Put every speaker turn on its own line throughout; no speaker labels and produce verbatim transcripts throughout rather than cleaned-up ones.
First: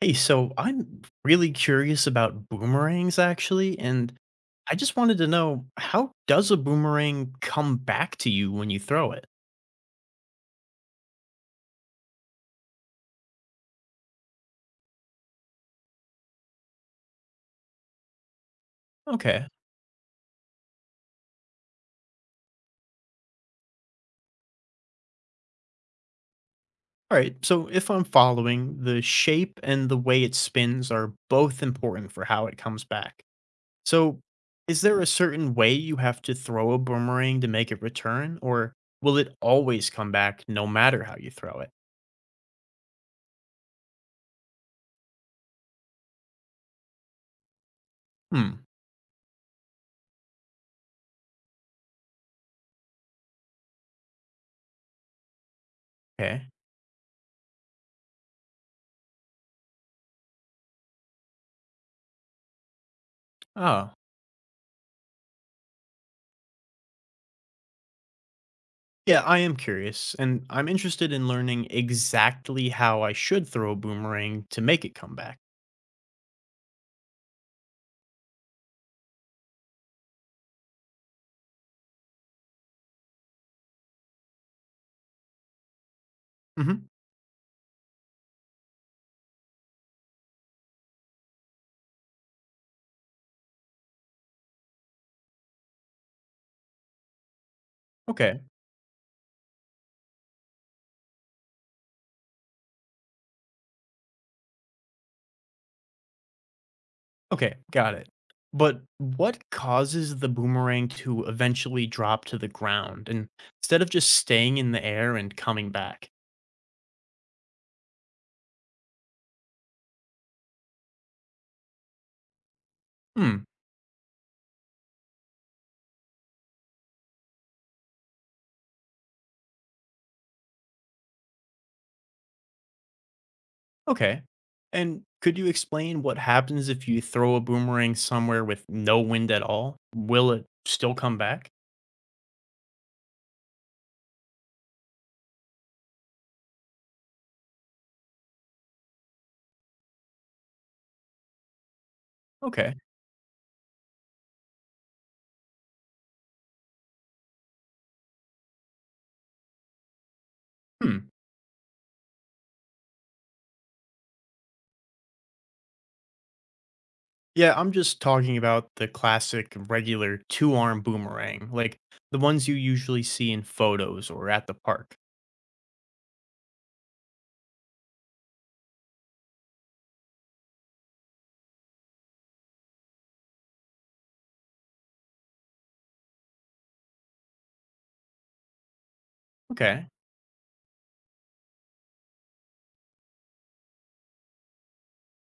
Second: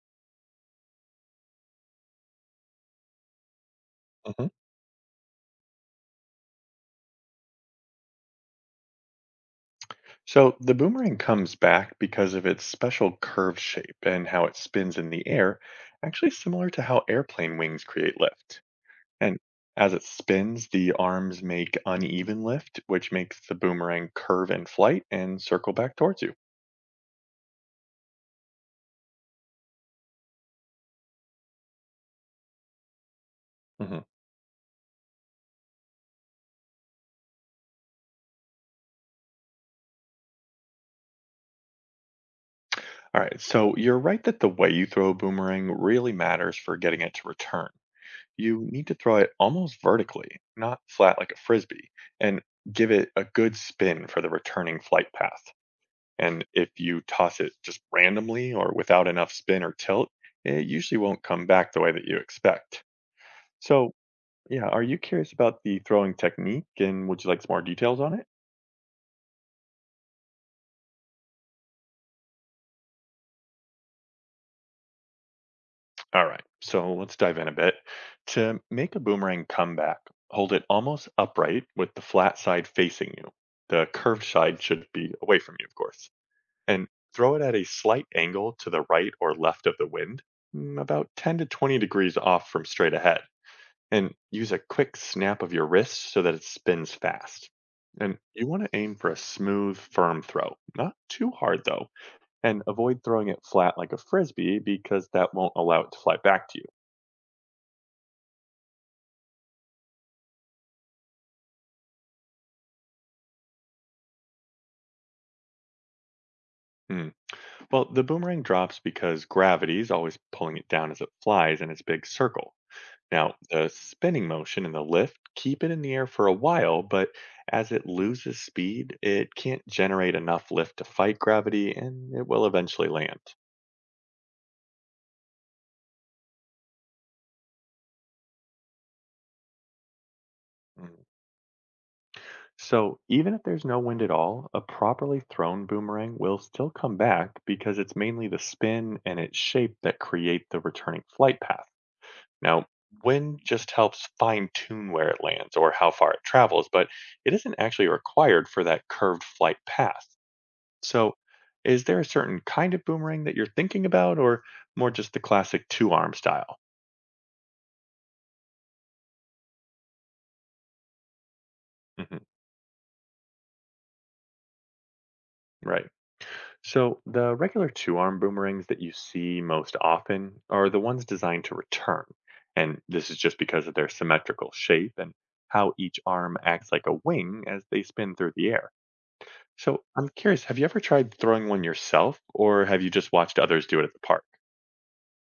Hey, so I'm really curious about boomerangs actually, and
Mhm.
I just wanted to know, how does a boomerang come back to you when you throw it?
So the boomerang comes back because of its special curved shape and how it spins in the air, actually similar to how airplane wings create lift. And
Okay.
as it spins, the arms make uneven lift, which makes the boomerang curve in flight and circle back towards you.
All right. So if I'm following, the shape and the way it spins are both important for how it comes back.
Mhm.
So is there a certain way you have to throw a boomerang to make it return, or will it always come back no matter how you throw it?
All right, so you're right that the way you throw a boomerang really matters for getting it to return.
Hmm.
You need to throw it almost vertically, not flat like a frisbee, and give it a good spin for the returning flight path. And
Okay.
if you toss it just randomly or without enough spin or tilt, it usually won't come back the way that you expect.
Oh.
So, yeah, are you curious about the throwing technique and would you like some more details on it?
Yeah, I am curious, and I'm interested in learning exactly how I should throw a boomerang to make it come back.
All right, so let's dive in a bit. To make a boomerang come back, hold it almost upright with the flat side facing you. The curved side should be away from you, of course.
Hmm.
And throw it at a slight angle to the right or left of the wind, mm, about ten to twenty degrees off from straight ahead. And use a quick snap of your wrist so that it spins fast. And
Okay,
you want to aim for a smooth, firm throw, not too hard though, and avoid throwing it flat like a frisbee because that won't allow it to fly back to you.
okay, got it. But what causes the boomerang to eventually drop to the ground and instead of just staying in the air and coming back?
Hmm. Well, the boomerang drops because gravity is always pulling it down as it flies in its big circle. Now,
Hmm,
the spinning motion in the lift keep it in the air for a while, but as it loses speed, it can't generate enough lift to fight gravity and it will eventually land.
okay. And could you explain what happens if you throw a boomerang somewhere with no wind at all? Will it still
Mm.
come back?
So, even if there's no wind at all, a properly thrown boomerang will still come back because it's mainly the spin and its shape that create the returning flight path. Now,
Okay.
wind just helps fine tune where it lands or how far it travels, but it isn't actually required for that curved flight path.
Hmm.
So, is there a certain kind of boomerang that you're thinking about, or more just the classic two arm style?
Yeah, I'm just talking about the classic regular two arm boomerang, like
Hmm.
the ones you usually see in photos or at the park.
Right. So, the regular two arm boomerangs that you see most often are the ones designed to return. And this is just because of their symmetrical shape and how each arm acts like a wing as they spin through the air. So
Okay.
I'm curious, have you ever tried throwing one yourself, or have you just watched others do it at the park?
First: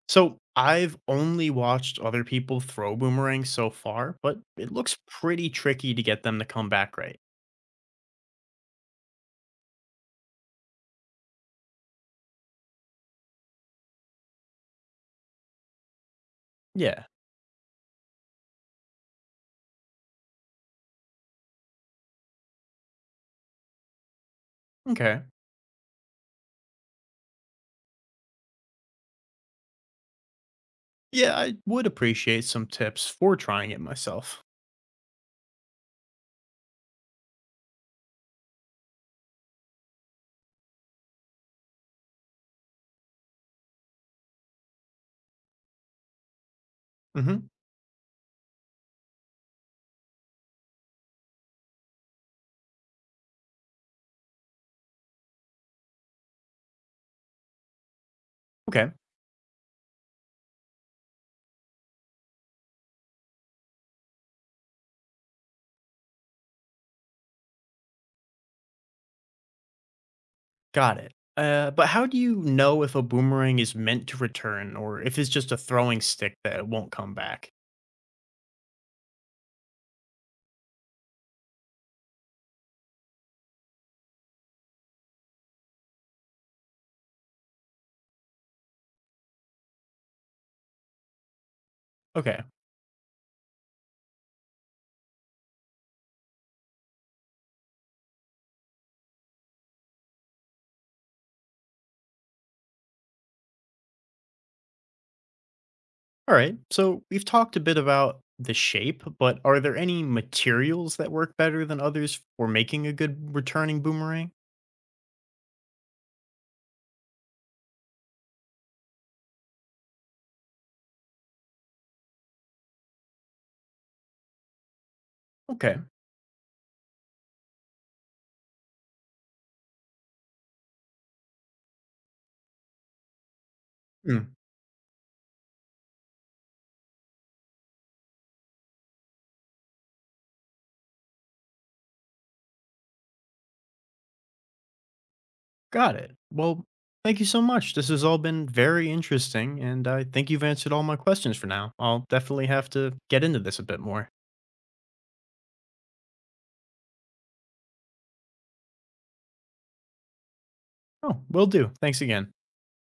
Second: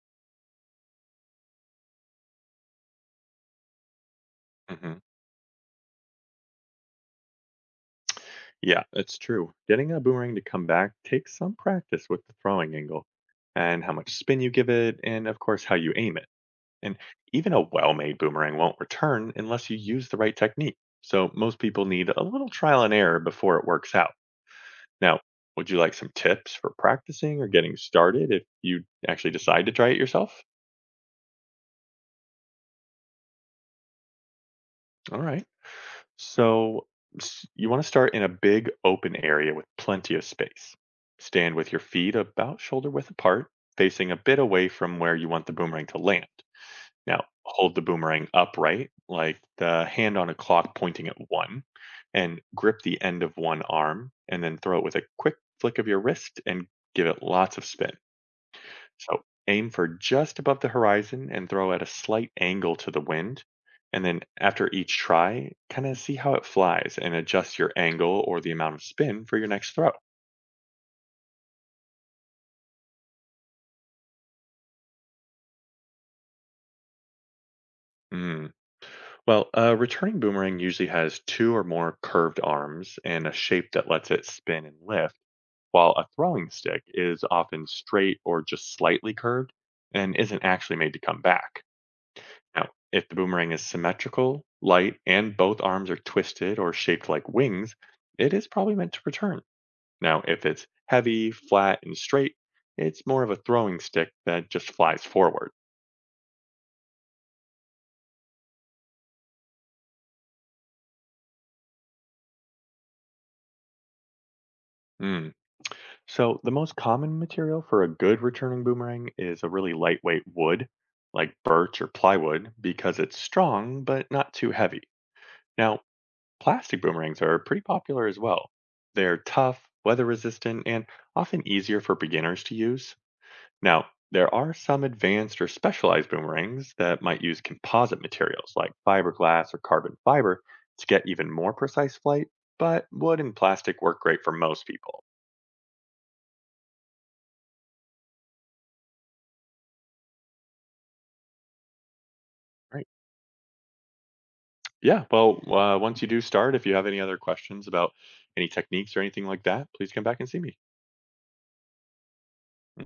So I've only watched other people throw boomerangs so far, but it
Hmm.
looks pretty tricky to get them to come back right.
Yeah, that's true. Getting a boomerang to come back takes some practice with the throwing angle, and how much spin you give it, and of course, how you aim it. And
Yeah.
even a well made boomerang won't return unless you use the right technique. So most people need a little trial and error before it works out. Now,
Okay.
would you like some tips for practicing or getting started if you actually decide to try it yourself?
Yeah, I would appreciate some tips for trying it myself.
All right. So s- you want to start in a big open area with plenty of space. Stand with your feet about shoulder width apart, facing a bit away from where you want the boomerang to land. Now,
Hmm.
hold the boomerang upright, like the hand on a clock pointing at one, and grip the end of one arm, and then throw it with a quick flick of your wrist and give it lots of spin.
Okay.
So aim for just above the horizon and throw at a slight angle to the wind. And then after each try, kind of see how it flies and adjust your angle or the amount of spin for your next throw.
Got it. Uh, but how do you know if a boomerang is meant to return, or if it's just a throwing stick that won't come back?
Mm. Well, a returning boomerang usually has two or more curved arms and a shape that lets it spin and lift, while a throwing stick is often straight or just slightly curved and isn't actually made to come back.
Okay.
Now, if the boomerang is symmetrical, light, and both arms are twisted or shaped like wings, it is probably meant to return. Now, if it's heavy, flat, and straight, it's more of a throwing stick that just flies forward.
All right. So we've talked a bit about the shape, but are there any materials that work better than others for making a good returning boomerang?
Mm. So, the most common material for a good returning boomerang is a really lightweight wood, like birch or plywood, because it's strong but not too heavy.
Okay.
Now, plastic boomerangs are pretty popular as well. They're tough, weather resistant, and often easier for beginners to use. Now, there
Hmm.
are some advanced or specialized boomerangs that might use composite materials like fiberglass or carbon fiber to get even more precise flight, but wood and plastic work great for most people.
Got it. Well, thank you so much. This has all been very interesting, and I think you've answered all my questions for now. I'll definitely have
Right.
to get into this a bit more.
Yeah. Well, uh, once you do start, if you have any other questions about any techniques or anything like that, please come back and see me.
Oh, will do. Thanks again.